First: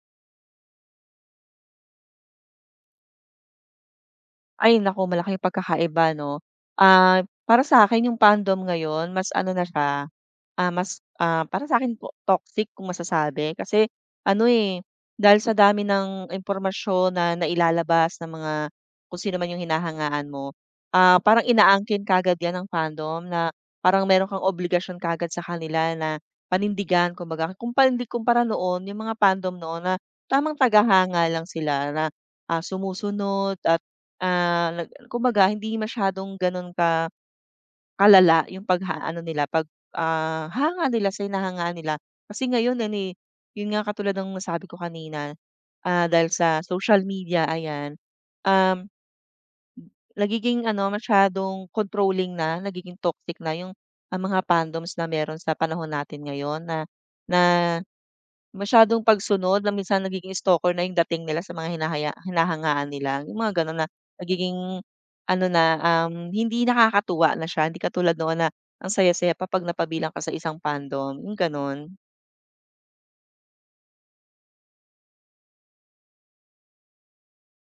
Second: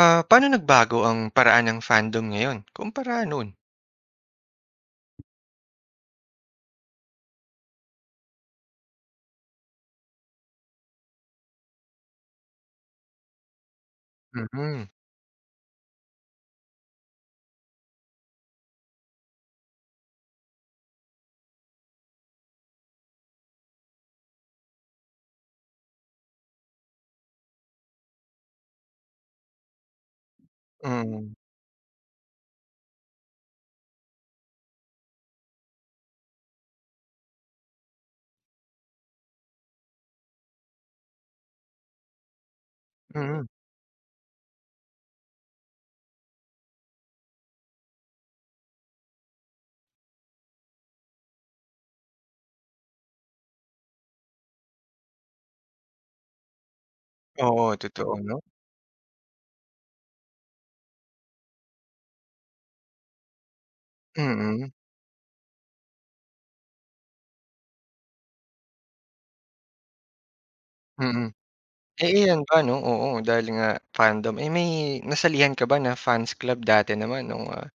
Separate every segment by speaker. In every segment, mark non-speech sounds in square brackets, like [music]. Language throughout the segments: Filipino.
Speaker 1: Ah, paano nagbago ang paraan ng fandom ngayon kumpara noon?
Speaker 2: Ay naku, malaking pagkakaiba 'no. Para sa akin yung fandom ngayon mas ano na siya. Mas para sa'kin po toxic kung masasabi kasi ano, eh,
Speaker 1: Mm,
Speaker 2: dahil sa dami ng impormasyon na nailalabas ng mga kung sino man yung hinahangaan mo, parang inaangkin kaagad 'yan ng fandom na parang meron kang obligasyon kaagad sa kanila na panindigan kumbaga. Kung panindig kumpara noon yung mga fandom noon na tamang tagahanga
Speaker 1: mm,
Speaker 2: lang sila na, sumusunod at, nag kumbaga hindi masyadong gano'n ka Kalala yung pagha nila pag, hanga nila sa hinahangaan nila. Kasi ngayon ano, eh,
Speaker 1: mm.
Speaker 2: yun nga katulad ng nasabi ko kanina, dahil sa social media ayan. um, Nagiging ano masyadong controlling na, nagiging toxic na yung ang mga fandoms na meron sa panahon natin ngayon na na
Speaker 1: Oo, totoo 'no?
Speaker 2: masyadong pagsunod na minsan nagiging stalker na yung dating nila sa mga hinahangaan nila, yung mga gano'n na
Speaker 1: Mm,
Speaker 2: nagiging ano na, hindi nakakatuwa na siya, hindi katulad noon na ang saya-saya pa 'pag napabilang ka sa isang fandom,
Speaker 1: mm.
Speaker 2: yung gano'n.
Speaker 1: Eh, iyan ba 'no, oo, dahil nga fandom, eh, may nasalihan ka ba na fans club dati naman nung, ah,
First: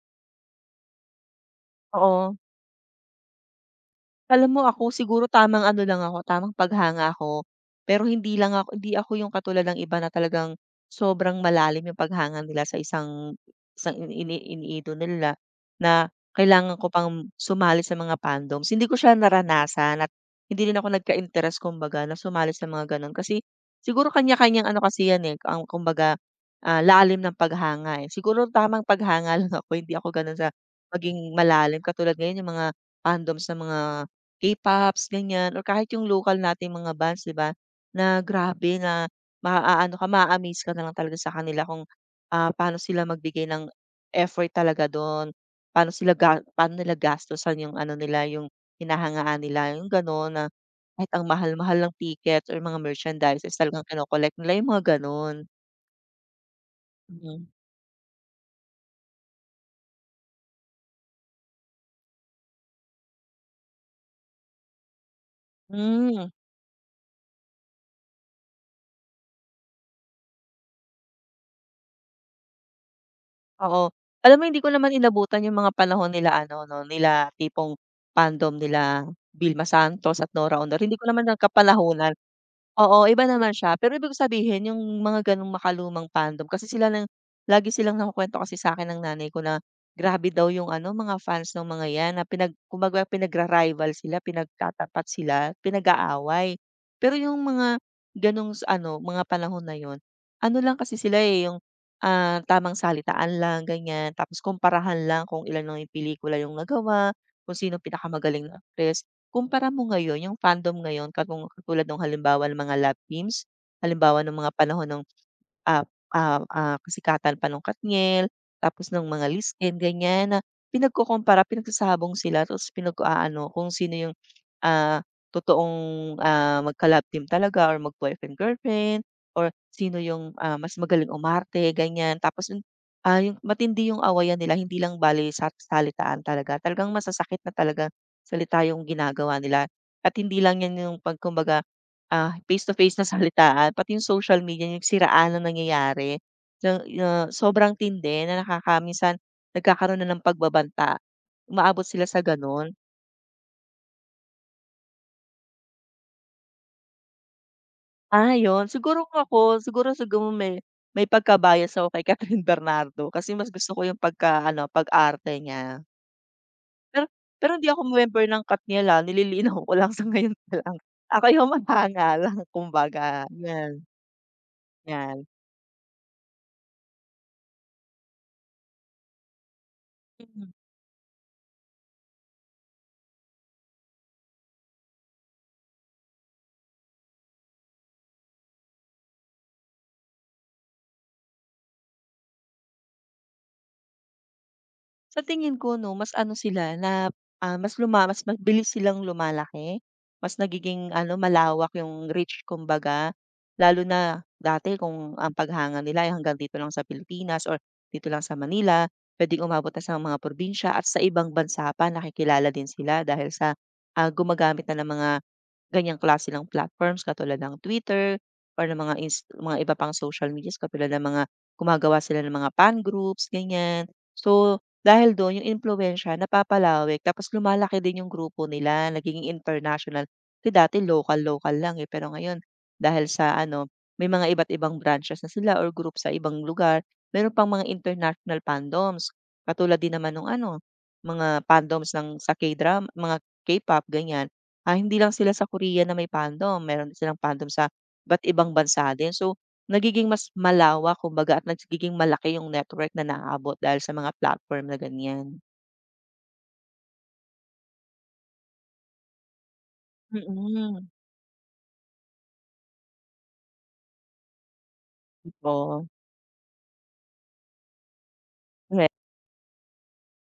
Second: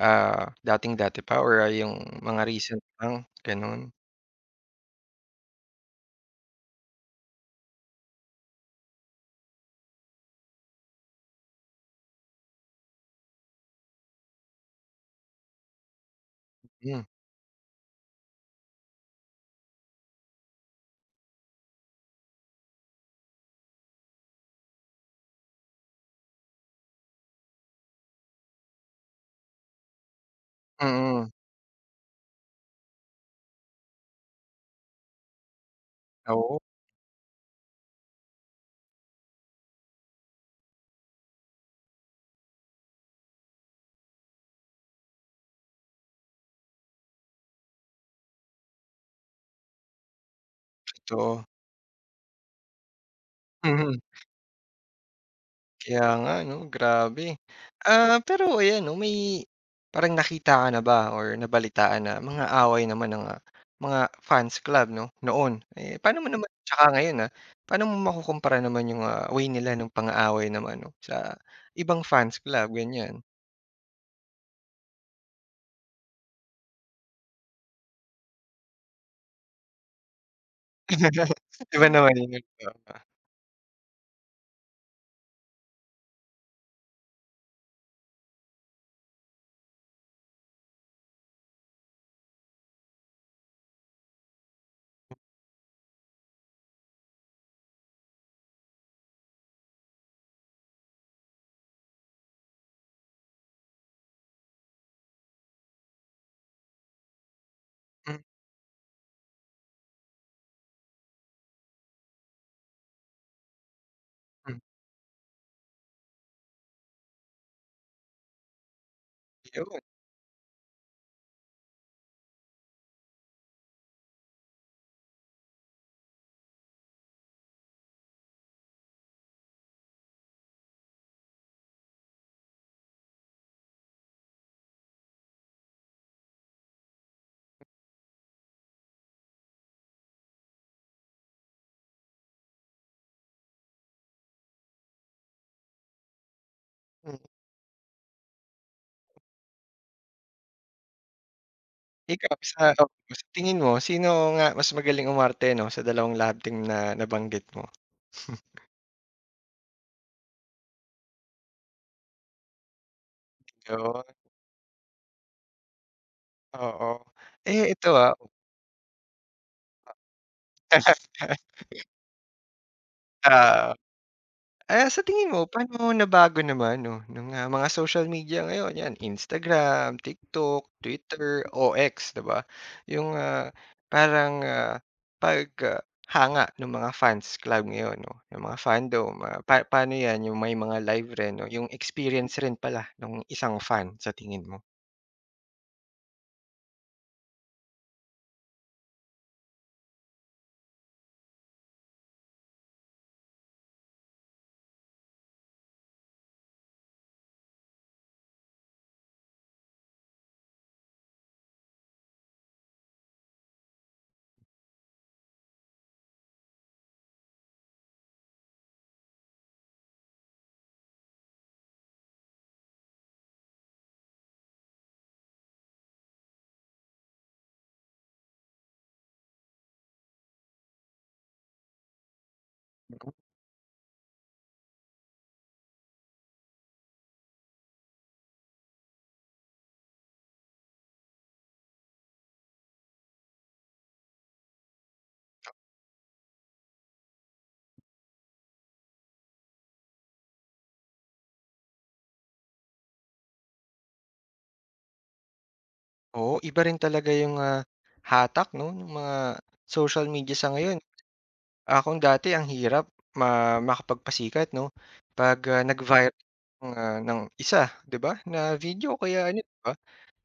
Speaker 1: ah, dating-dati pa or yung
Speaker 2: Oo.
Speaker 1: mga recent lang, gano'n?
Speaker 2: Alam mo ako siguro tamang ano lang ako, tamang paghanga ako. Pero hindi ako yung katulad ng iba na talagang sobrang malalim yung paghanga nila sa isang isang ini ini- iniidol nila na kailangan ko
Speaker 1: Hmm,
Speaker 2: pang sumali sa mga fandoms. Hindi ko siya naranasan at hindi rin ako nagka-interest kumbaga na sumali sa mga gano'n. Kasi siguro kanya-kanyang ano kasi yan, eh, ang kumbaga, lalim ng paghanga, eh. Siguro tamang paghanga [laughs] lang ako, hindi ako gano'n sa
Speaker 1: mm.
Speaker 2: maging malalim. Katulad ngayon yung mga fandoms ng mga K-pops ganyan or kahit yung lokal
Speaker 1: Oo,
Speaker 2: nating mga bands 'di ba, na grabe na maaano ka maa-amaze ka na lang talaga sa kanila kung, paano sila magbigay ng effort talaga don, paano sila ga paano nila gastusan yung ano nila yung hinahangaan nila yung gano'n na kahit ang
Speaker 1: totoo.
Speaker 2: mahal-mahal ng tickets or mga merchandises talagang
Speaker 1: Mhm.
Speaker 2: kino-collect nila yung mga gano'n.
Speaker 1: Kaya nga 'no, grabe.
Speaker 2: Mm.
Speaker 1: Ah, pero ayan 'no, may parang nakita ka na ba or nabalitaan na mga away naman ng, mga fans club 'no, noon. Eh, paano mo
Speaker 2: Hmm.
Speaker 1: naman tsaka ngayon, paano mo makukumpara naman yung, way nila ng pang-aaway naman 'no, sa ibang fans club, ganyan?
Speaker 2: Oo. Alam mo hindi ko naman inabutan yung mga panahon nila ano 'no, nila tipong fandom nila Vilma Santos at Nora Honor, hindi ko naman
Speaker 1: [laughs] Iba naman
Speaker 2: nagkapalahunan.
Speaker 1: yun,
Speaker 2: Oo,
Speaker 1: tama.
Speaker 2: iba naman siya. Pero ibig ko sabihin yung mga gano'ng makalumang fandom kasi sila ng lagi silang nakukuwento kasi sa akin ng nanay ko na grabe daw yung ano, mga fans ng mga 'yan na pinag kumbaga pinagra-rival sila, pinagtatapat sila, pinag-aaway. Pero yung mga gano'ng s ano, mga panahon na yon ano lang kasi sila, eh, yung tamang salitaan lang ganyan, tapos kumparahan lang kung ilan lang yung pelikula yung nagawa, kung sino
Speaker 1: Mm,
Speaker 2: pinakamagaling na actress. Kumpara mo ngayon yung fandom ngayon katulad ng halimbawa ng mga love teams, halimbawa nung mga
Speaker 1: mm.
Speaker 2: panahon ng ah, kasikatan pa ng Katniel, tapos ng mga Lisken
Speaker 1: Yun.
Speaker 2: ganyan na pinagkukumpara, pinagsasahabong sila tapos pinag-aano kung sino yung, ah, totoong, magka-love team talaga or mag-boyfriend-girlfriend or sino yung, mas magaling umarte ganyan. Tapos yung, yung matindi yung awayan nila hindi lang bale sa salitaan talaga, talagang masasakit na talaga salita yung ginagawa nila at hindi lang yan yung pagkumbaga face to face na [laughs] salitaan pati yung social media yung siraan na nangyayari na na
Speaker 1: Hmm,
Speaker 2: sobrang tindi na nakaka minsan nagkakaroon na ng pagbabanta. Umaabot sila sa
Speaker 1: ikaw sa
Speaker 2: gano'n.
Speaker 1: o sa tingin mo, sino nga mas magaling umarte 'no, sa dalawang love team na nabanggit mo?
Speaker 2: Yun siguro kung ako siguro siguro may pagka-bias ako kay Catherine [laughs] Bernardo kasi mas gusto ko yung
Speaker 1: Yun,
Speaker 2: pagka-ano pag-arte niya.
Speaker 1: oo.
Speaker 2: Pero pero hindi
Speaker 1: Eh,
Speaker 2: ako
Speaker 1: ito.
Speaker 2: member ng Katniel, nililinaw ko lang [laughs] sa ngayon pa lang.
Speaker 1: Oo.
Speaker 2: Ako yung manganga lang kumbaga, yan,
Speaker 1: Ah, sa
Speaker 2: yan.
Speaker 1: tingin mo paano nabago naman 'no nung, mga social media ngayon, 'yan Instagram, TikTok, Twitter, OX 'di ba? Yung, parang, paghanga ng mga fans club ngayon 'no, yung mga fandom, paano 'yan yung may mga live rin 'no, yung experience rin pala nung isang fan sa tingin mo?
Speaker 2: Sa tingin ko 'no, mas ano sila na, mas luma mas mabilis silang lumalaki, mas nagiging ano, malawak yung reach kumbaga. Lalo na dati kung ang paghanga nila ay hanggang dito lang sa Pilipinas or dito lang sa Manila, puwedeng umabot na sa mga probinsya at sa ibang bansa pa nakikilala din sila dahil sa, gumagamit na ng mga ganyang klase ng platforms katulad ng Twitter or ng mga iba pang social medias katulad ng mga gumagawa sila ng mga fan groups, ganyan. So dahil dun yung impluwensya napapalawak tapos lumalaki din yung grupo nila, nagiging international. Kasi dati lokal-lokal lang, eh, pero ngayon dahil sa ano, may mga iba't ibang branches na sila or group sa ibang lugar, meron pang mga international fandoms. Katulad din naman nung ano, mga fandoms ng sa K-drama, mga K-pop ganyan. Hindi lang sila sa Korea na may fandom, meron din silang fandom sa iba't ibang bansa din. So, nagiging mas malawak kumbaga at nagiging malaki yung network na naaabot dahil sa mga platform na ganyan.
Speaker 1: Oo, iba rin talaga yung, hatak 'no nung mga social media sa ngayon.
Speaker 2: Mm.
Speaker 1: Akong dati ang hirap makapagpasikat 'no, 'pag,
Speaker 2: Oo,
Speaker 1: nag-viral ng isa 'di ba, na
Speaker 2: korek.
Speaker 1: video o kaya ano 'di ba,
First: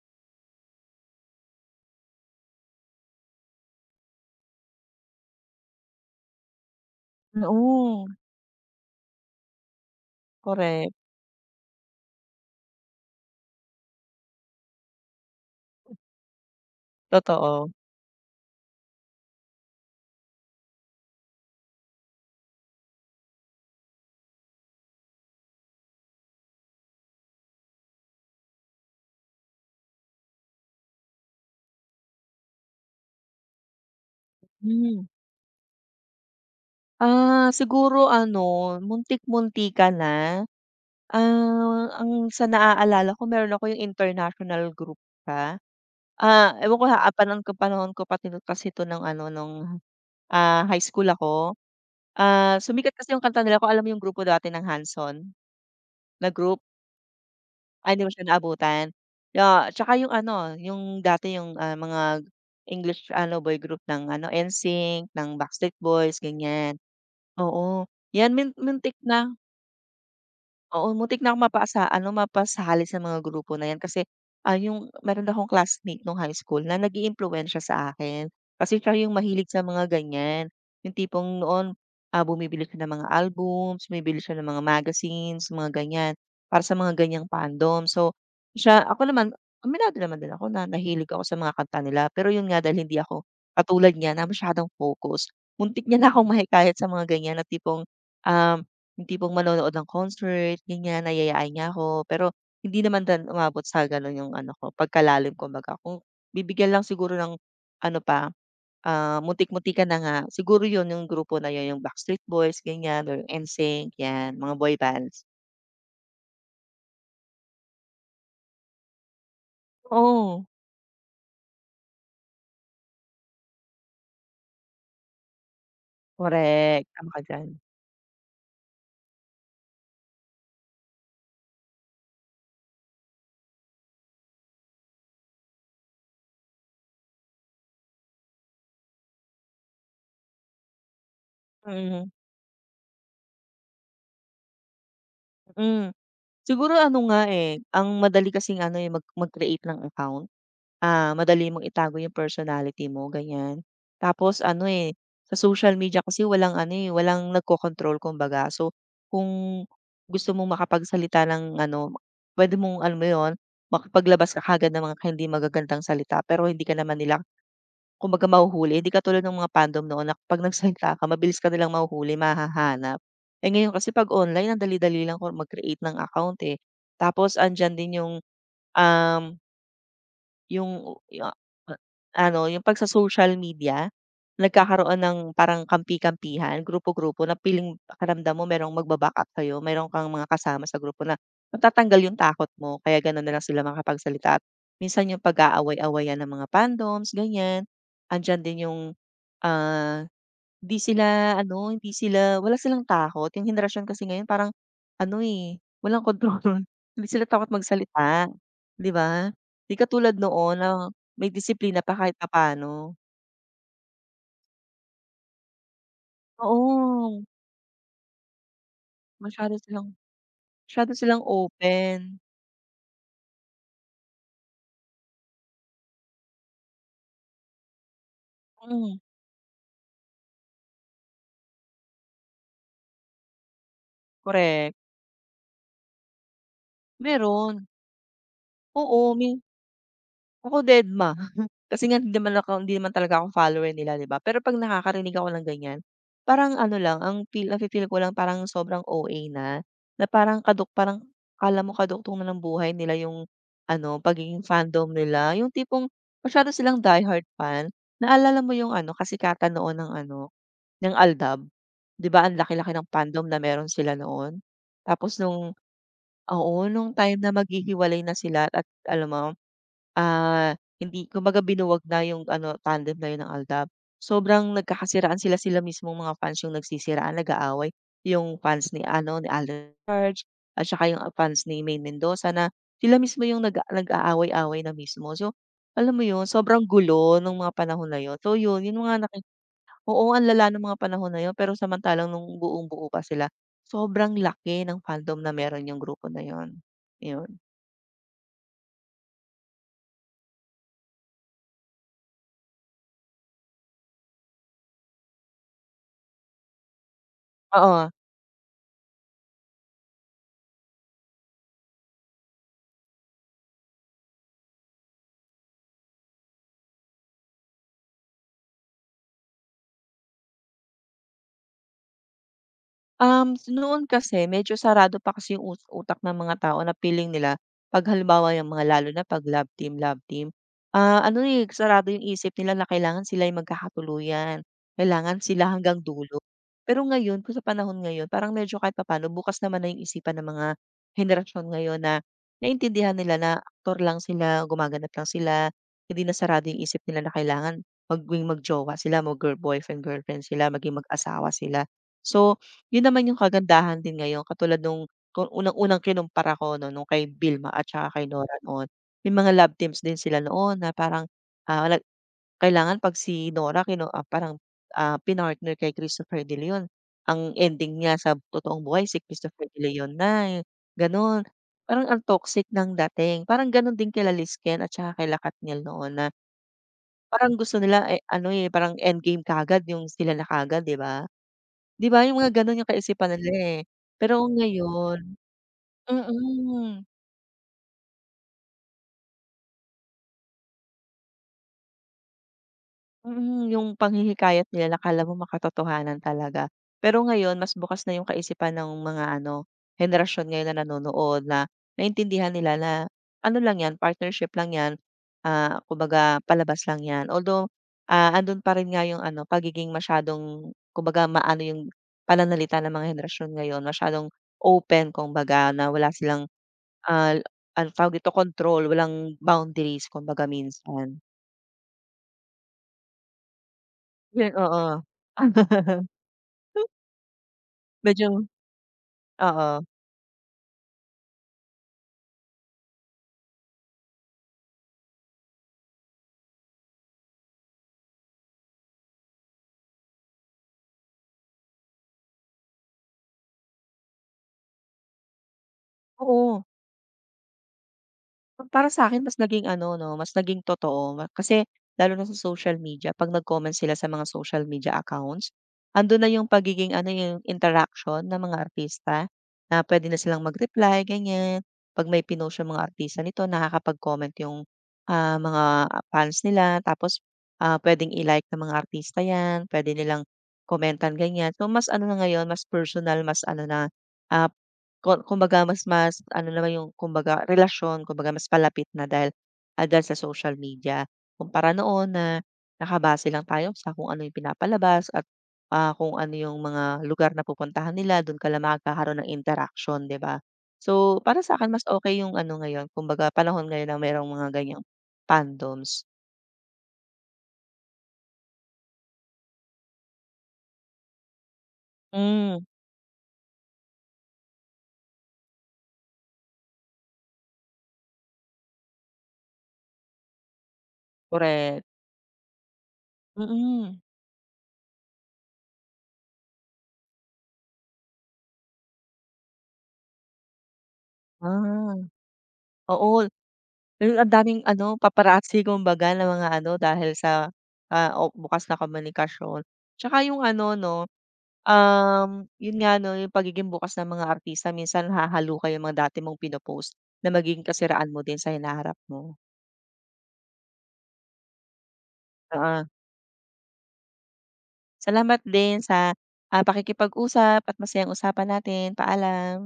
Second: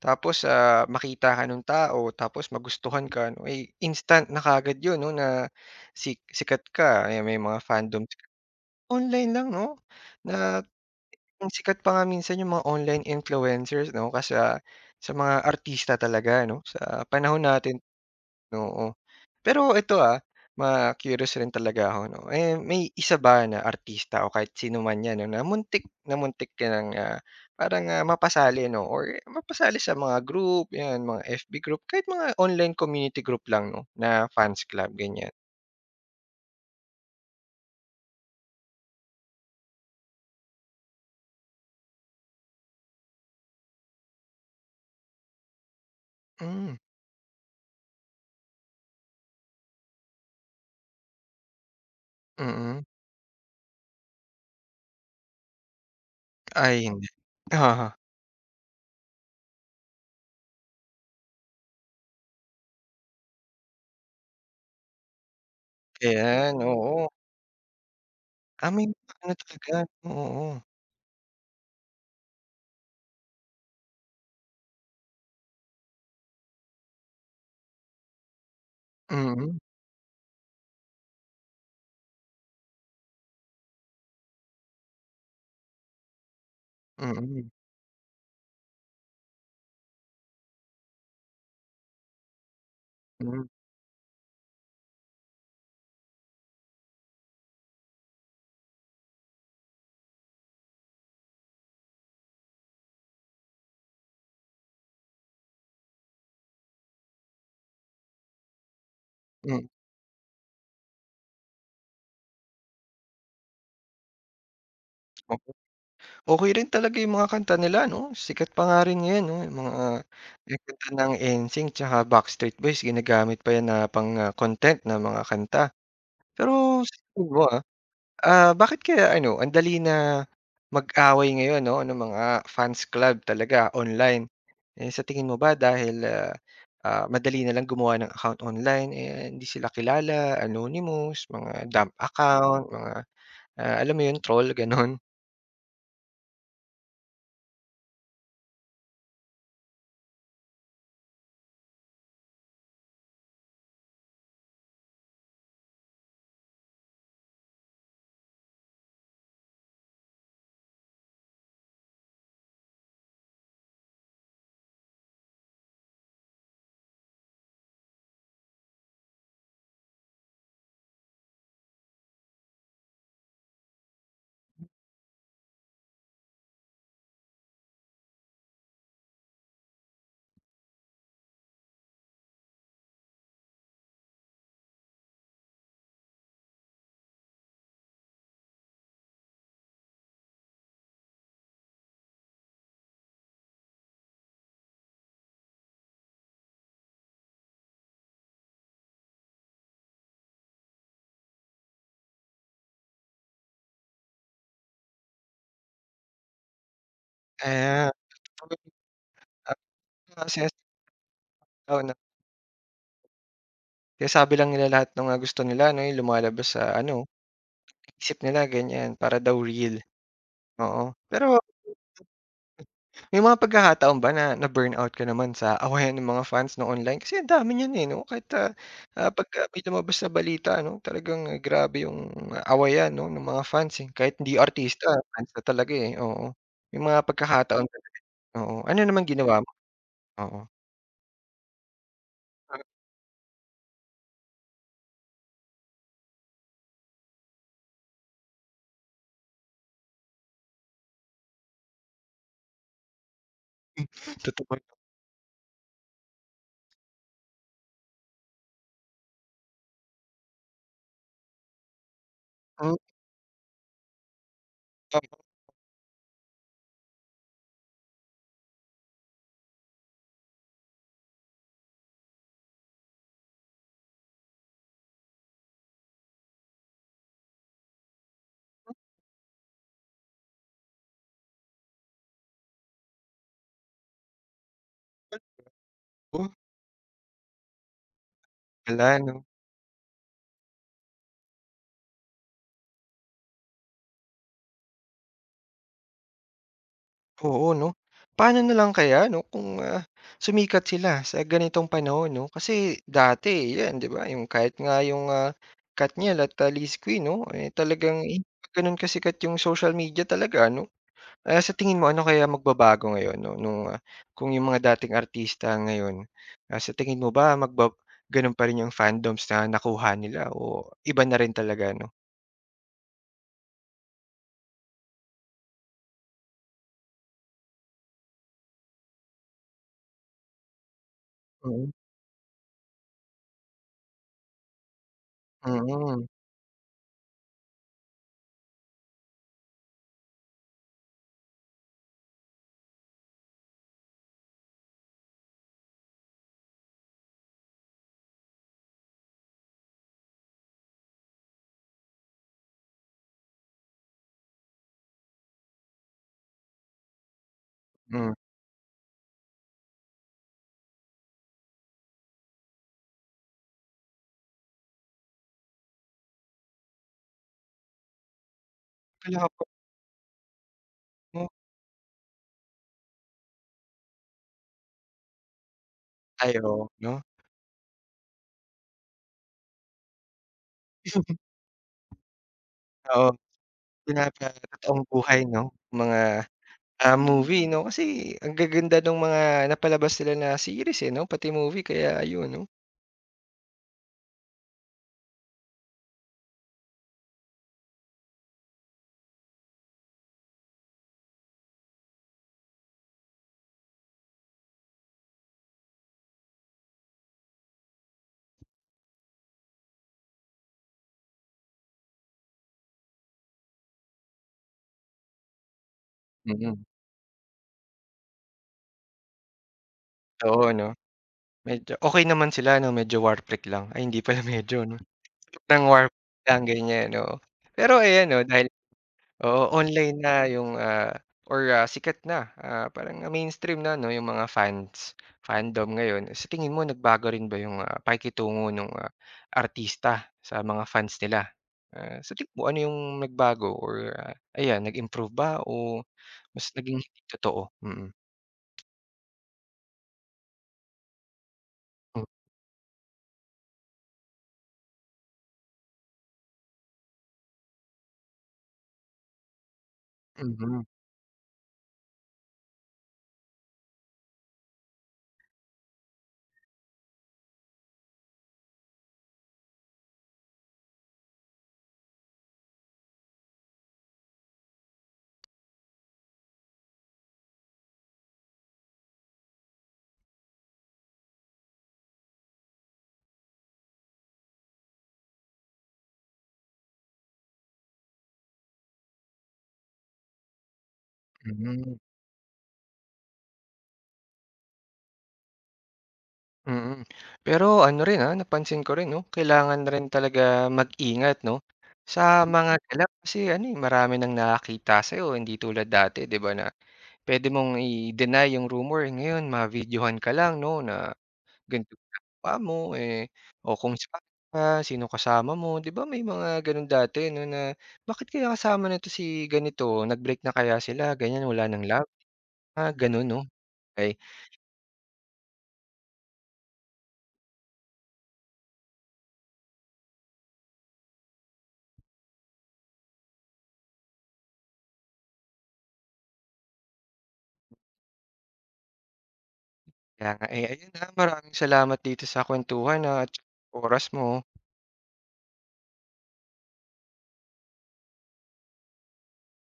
Speaker 1: tapos, makita ka nung tao tapos magustuhan ka 'no, eh, instant na kaagad yun 'no, na sikat ka, eh, may mga
Speaker 2: Oo.
Speaker 1: fandoms online lang 'no, na
Speaker 2: Korek,
Speaker 1: ang sikat pa nga minsan yung mga online influencers 'no, kasi, sa mga artista talaga 'no, sa panahon
Speaker 2: totoo.
Speaker 1: natin. Oo. Pero ito, ma-curious rin talaga ako 'no, eh, may isa ba na artista o kahit sino man 'yan 'no, na muntik ka ng, parang, mapasali 'no or mapasali sa mga group 'yan, mga FB group, kahit mga online community group lang 'no, na fans club,
Speaker 2: Hmm.
Speaker 1: ganyan?
Speaker 2: Siguro ano, muntik-muntikan na, ang sa naaalala ko meron ako yung international group ka.
Speaker 1: Hmm,
Speaker 2: Ewan ko ha, ah, panon panahon ko pa din kasi 'to ng ano nung, high school ako.
Speaker 1: mm.
Speaker 2: Sumikat kasi yung kanta nila kung alam mo yung grupo dati ng Hanson na group?
Speaker 1: Ay, hindi. Oo,
Speaker 2: Ay, hindi mo siya naabutan? Ya tsaka yung ano, yung dati yung, mga English ano, boy group ng ano, NSYNC, ng Backstreet Boys,
Speaker 1: ayan,
Speaker 2: ganyan.
Speaker 1: oo.
Speaker 2: Oo, yan
Speaker 1: Ah, may
Speaker 2: muntik
Speaker 1: mga
Speaker 2: na
Speaker 1: ano talaga, oo.
Speaker 2: Oo, muntik na akong mapasa ano, mapasali sa mga grupo na 'yan kasi, yung meron akong classmate nung high school na nag-iimpluwensiya sa akin. Kasi siya yung mahilig
Speaker 1: Mm,
Speaker 2: sa mga ganyan, yung tipong noon, bumibili siya ng mga albums, bumibili siya ng mga magazines, mga ganyan, para sa mga ganyang
Speaker 1: mm,
Speaker 2: fandom. So, siya ako naman, aminado naman din ako na nahilig ako sa mga kanta nila, pero yun nga dahil hindi ako
Speaker 1: hmm,
Speaker 2: katulad niya na masyadong focus, muntik niya na akong [laughs] mahikayat sa mga ganyan na tipong, um yung tipong manonood ng concert, ganyan, yayayain niya ako. Pero hindi naman din umabot sa gano'n yung ano ko, pagkalalim kumbaga. Kung bibigyan lang siguro ng ano pa,
Speaker 1: hmm.
Speaker 2: muntik-muntikan na nga, siguro 'yun yung grupo na 'yun, yung Backstreet Boys, ganyan, or NSYNC, 'yan, mga boy bands.
Speaker 1: Okey rin talaga yung mga kanta nila 'no, sikat pa nga rin ngayon 'no,
Speaker 2: Oo.
Speaker 1: yung kanta ng NSYNC tsaka Backstreet Boys ginagamit pa yan na pang, content ng mga kanta. Pero
Speaker 2: Correct,
Speaker 1: sa
Speaker 2: tama ka
Speaker 1: tingin mo,
Speaker 2: diyan.
Speaker 1: bakit kaya ano ang dali na mag-away ngayon 'no, ng mga fans club talaga online? Eh, sa tingin mo ba dahil, madali na lang gumawa ng account online, eh, hindi sila kilala, anonymous, mga dump
Speaker 2: Mm,
Speaker 1: account, mga, alam mo yun troll gano'n?
Speaker 2: mm. Siguro ano nga, eh, ang madali kasing ano, eh, mag-create ng account. Madali mong itago yung personality mo, ganyan. Tapos ano, eh, sa social media kasi walang ano, eh, walang nagkokontrol kumbaga. So, kung gusto mong makapagsalita ng ano, pwede mong alam mo 'yun, makapaglabas ka kaagad ng mga hindi magagandang salita pero hindi ka naman nila kumbaga mahuhuli. Hindi katulad ng mga fandom noon na pag nagsalita ka mabilis ka nilang mahuhuli, mahahanap. Eh, ngayon kasi 'pag online ang dali-dali lang ko mag-create ng account, eh. Tapos andiyan din yung, um yung ya a ano, yung 'pag sa social media, nagkakaroon ng parang kampi-kampihan, grupo-grupo na piling pakiramdam mo merong magba-backup sa'yo, meron kang mga kasama sa grupo na matatanggal yung takot mo kaya gano'n na lang sila makakapagsalita at minsan yung pag-aaway-awayan ng mga fandoms, ganiyan. Andiyan din yung, ah hindi sila ano, hindi sila wala silang takot. Yung henerasyon kasi ngayon parang ano, eh, walang kontrol. [laughs] Hindi sila takot
Speaker 1: Ah,
Speaker 2: magsalita,
Speaker 1: [unintelligible]
Speaker 2: 'di ba? 'Di katulad
Speaker 1: sina.
Speaker 2: noon na may disiplina
Speaker 1: Oo, 'no.
Speaker 2: pa kahit papaano.
Speaker 1: Sinasabi lang nila lahat ng mga gusto nila 'no, yung lumalabas sa ano,
Speaker 2: Oo,
Speaker 1: isip nila ganyan, para daw
Speaker 2: masyado
Speaker 1: real,
Speaker 2: silang
Speaker 1: oo.
Speaker 2: masyado silang
Speaker 1: Pero
Speaker 2: open.
Speaker 1: may mga pagkakataon ba na na-burnout ka naman sa awayan ng mga fans 'no, online? Kasi ang dami niyan, eh, 'no, kahit,
Speaker 2: Mm,
Speaker 1: pagka may lumabas na balita ano, talagang grabe yung awayan 'no, ng mga fans, eh. Kahit hindi
Speaker 2: korek.
Speaker 1: artista, fans na talaga, eh, oo. May mga
Speaker 2: Meron,
Speaker 1: pagkakataon ba? Oo. Ano naman
Speaker 2: oo, may
Speaker 1: ginawa mo? Oo.
Speaker 2: Ako dedma. [laughs] Kasi nga hindi
Speaker 1: [laughs]
Speaker 2: naman talaga ako follower nila, 'di ba? Pero 'pag nakakarinig ako ng ganyan, parang ano lang, ang feel ko lang parang sobrang OA na, na parang parang akala mo kadugtong na ng buhay nila yung ano, pagiging
Speaker 1: Totoo 'yun.
Speaker 2: fandom nila. Yung tipong masyado silang diehard fan. Naalala mo yung ano, kasikatan noon ng ano, ng Aldab? 'Di ba ang laki-laki
Speaker 1: Hmm,
Speaker 2: ng fandom na meron sila noon?
Speaker 1: tama,
Speaker 2: Tapos nung Oo, nung time na maghihiwalay na sila at alam mo, hindi kumbaga binuwag na yung ano, tandem na yun ng Aldab. Sobrang nagkakasiraan sila, sila mismong mga fans yung nagsisiraan, nag-aaway. Yung fans ni ano, ni Alden Charge at saka yung fans ni Maine Mendoza na sila mismo yung nag-aaway-away na mismo. So, alam mo yun,
Speaker 1: 'no.
Speaker 2: sobrang gulo nung mga panahon na yun. So yun, yung
Speaker 1: Wala
Speaker 2: mga naki
Speaker 1: 'no.
Speaker 2: Oo, ang lala nung mga panahon na yun, pero samantalang nung buong-buo pa sila, sobrang laki ng fandom na meron yung grupo na yun, yun.
Speaker 1: Oo 'no. Paano na lang kaya 'no kung, sumikat sila sa ganitong panahon 'no? Kasi dati 'yan 'di ba, yung kahit nga yung, Katniel at, Liz Queen 'no, eh,
Speaker 2: Oo.
Speaker 1: talagang hindi pa gano'n kasikat yung social media talaga ano. Ah, sa tingin mo ano kaya magbabago ngayon 'no nung, kung yung mga dating artista ngayon, sa tingin mo ba gano'n pa rin yung fandoms na nakuha nila o iba na rin talaga 'no?
Speaker 2: Noon kasi medyo sarado pa kasi yung utak ng mga tao na piling nila 'pag halimbawa yung mga lalo na 'pag love team, ano, eh,
Speaker 1: Mm,
Speaker 2: sarado yung isip nila na kailangan sila yung magkakatuluyan, kailangan sila hanggang
Speaker 1: mm,
Speaker 2: dulo. Pero ngayon kung sa panahon ngayon parang medyo kahit papaano bukas naman na yung isipan ng mga henerasyon ngayon na naintindihan nila na aktor lang sila, gumaganap lang sila, hindi na sarado yung isip nila na kailangan magjowa sila, mag-girl boyfriend, girlfriend sila, maging mag-asawa sila. So yun naman yung kagandahan din ngayon katulad nung kung unang-unang kinumpara ko 'no, nung kay Vilma at saka kay
Speaker 1: hmm.
Speaker 2: Nora noon, may mga love teams din sila noon na parang, nag kailangan 'pag si Nora parang, pinartner kay Christopher De Leon, ang ending niya sa totoong buhay si
Speaker 1: Kailangan po
Speaker 2: Christopher De Leon na, eh, gano'n.
Speaker 1: 'no,
Speaker 2: Parang ang toxic ng dating, parang gano'n din kila Lizken at saka kila Katniel noon na
Speaker 1: ay 'no,
Speaker 2: parang gusto nila, eh, ano, eh, parang endgame kagad yung sila na kagad 'di ba? 'Di ba yung mga gano'n yung
Speaker 1: oo.
Speaker 2: kaisipan nila, eh. Pero
Speaker 1: Pinapatotoong
Speaker 2: ngayon
Speaker 1: buhay 'no, mga,
Speaker 2: mm,
Speaker 1: movie 'no, kasi ang gaganda nung mga napalabas nila na series, eh, 'no, pati movie kaya ayun 'no.
Speaker 2: mm, yung panghihikayat nila na akala mo makatotohanan talaga. Pero ngayon mas bukas na yung kaisipan ng mga ano, henerasyon ngayon na nanonood na naintindihan nila na ano lang 'yan, partnership lang 'yan, kumbaga palabas lang 'yan. Although, andun pa rin nga yung ano, pagiging masyadong kumbaga maano yung pananalita ng mga henerasyon ngayon, masyadong open kumbaga na wala silang
Speaker 1: Mm.
Speaker 2: Ah, ano tawag dito, control, walang boundaries kumbaga
Speaker 1: Oo 'no,
Speaker 2: minsan.
Speaker 1: medyo okey naman sila 'no, medyo war freak lang. Ay hindi pala
Speaker 2: Yun,
Speaker 1: [laughs] medyo 'no,
Speaker 2: oo.
Speaker 1: ng war
Speaker 2: [laughs]
Speaker 1: freak lang ganyan, oo. Pero
Speaker 2: Medyo
Speaker 1: ayan 'no, dahil. Oo,
Speaker 2: oo,
Speaker 1: online na yung, or, sikat na, parang, mainstream na 'no, yung mga fans fandom ngayon. Sa tingin mo nagbago rin ba yung, pakikitungo nung, artista sa mga fans nila? Ah, sa tingin mo ano yung nagbago or, ayan nag-improve ba o
Speaker 2: oo.
Speaker 1: mas naging hindi totoo? Mm.
Speaker 2: Para sa'kin mas naging ano 'no, mas naging totoo ma kasi lalo
Speaker 1: Hmm,
Speaker 2: na sa social media 'pag nag-comment sila sa mga social media accounts, andun na yung pagiging ano, yung interaction ng mga artista, na puwede na silang
Speaker 1: mhm,
Speaker 2: mag-reply ganyan. 'Pag may pinost yung mga artista nito nakakapag-comment yung, mga fans nila tapos, puwedeng i-like ng mga artista 'yan, puwede nilang komentan ganyan. So mas ano na ngayon, mas personal mas ano na, ah kumbaga mas mas ano naman yung kumbaga relasyon, kumbaga mas palapit na dahil, dahil sa social media. Kumpara noon na nakabase lang tayo sa kung ano yung pinapalabas at, kung ano yung mga lugar na pupuntahan nila dun ka lang makakaroon ng interaction 'di ba? So, para sa sa'kin mas
Speaker 1: hmm.
Speaker 2: okay yung ano ngayon kumbaga panahon ngayon na mayroong mga ganiyang fandoms.
Speaker 1: Mm. Pero ano rin, napansin ko rin 'no, kailangan rin talaga mag-ingat 'no, sa
Speaker 2: Hmm,
Speaker 1: mga galaw kasi ano, eh, marami ng nakakita sa'yo hindi tulad dati 'di ba, na puwede mong i-deny yung rumor. Ngayon ma-videohan ka lang 'no, na
Speaker 2: correct
Speaker 1: ganito ginagawa mo, eh, o kung
Speaker 2: Mm.
Speaker 1: saan ka, sino kasama mo. 'Di ba may mga gano'n dati 'no, na bakit kaya kasama nito si ganito, nag-break na kaya sila, ganyan, wala ng
Speaker 2: Ah,
Speaker 1: love, mga gano'n
Speaker 2: Oo.
Speaker 1: 'no.
Speaker 2: Pero
Speaker 1: Kaya
Speaker 2: ang daming ano, paparazzi kumbaga ng mga ano dahil sa, o bukas na komunikasyon. Tsaka yung ano 'no, yun nga 'no, yung pagiging bukas ng mga artista minsan hahaluka yung mga dati mong pino-post na magiging kasiraan mo din sa hinaharap mo.
Speaker 1: Kaya nga, eh, ayun, maraming salamat dito sa
Speaker 2: Oo,
Speaker 1: kuwentuhan at oras mo.
Speaker 2: salamat din sa, pakikipag-usap at masayang usapan natin. Paalam.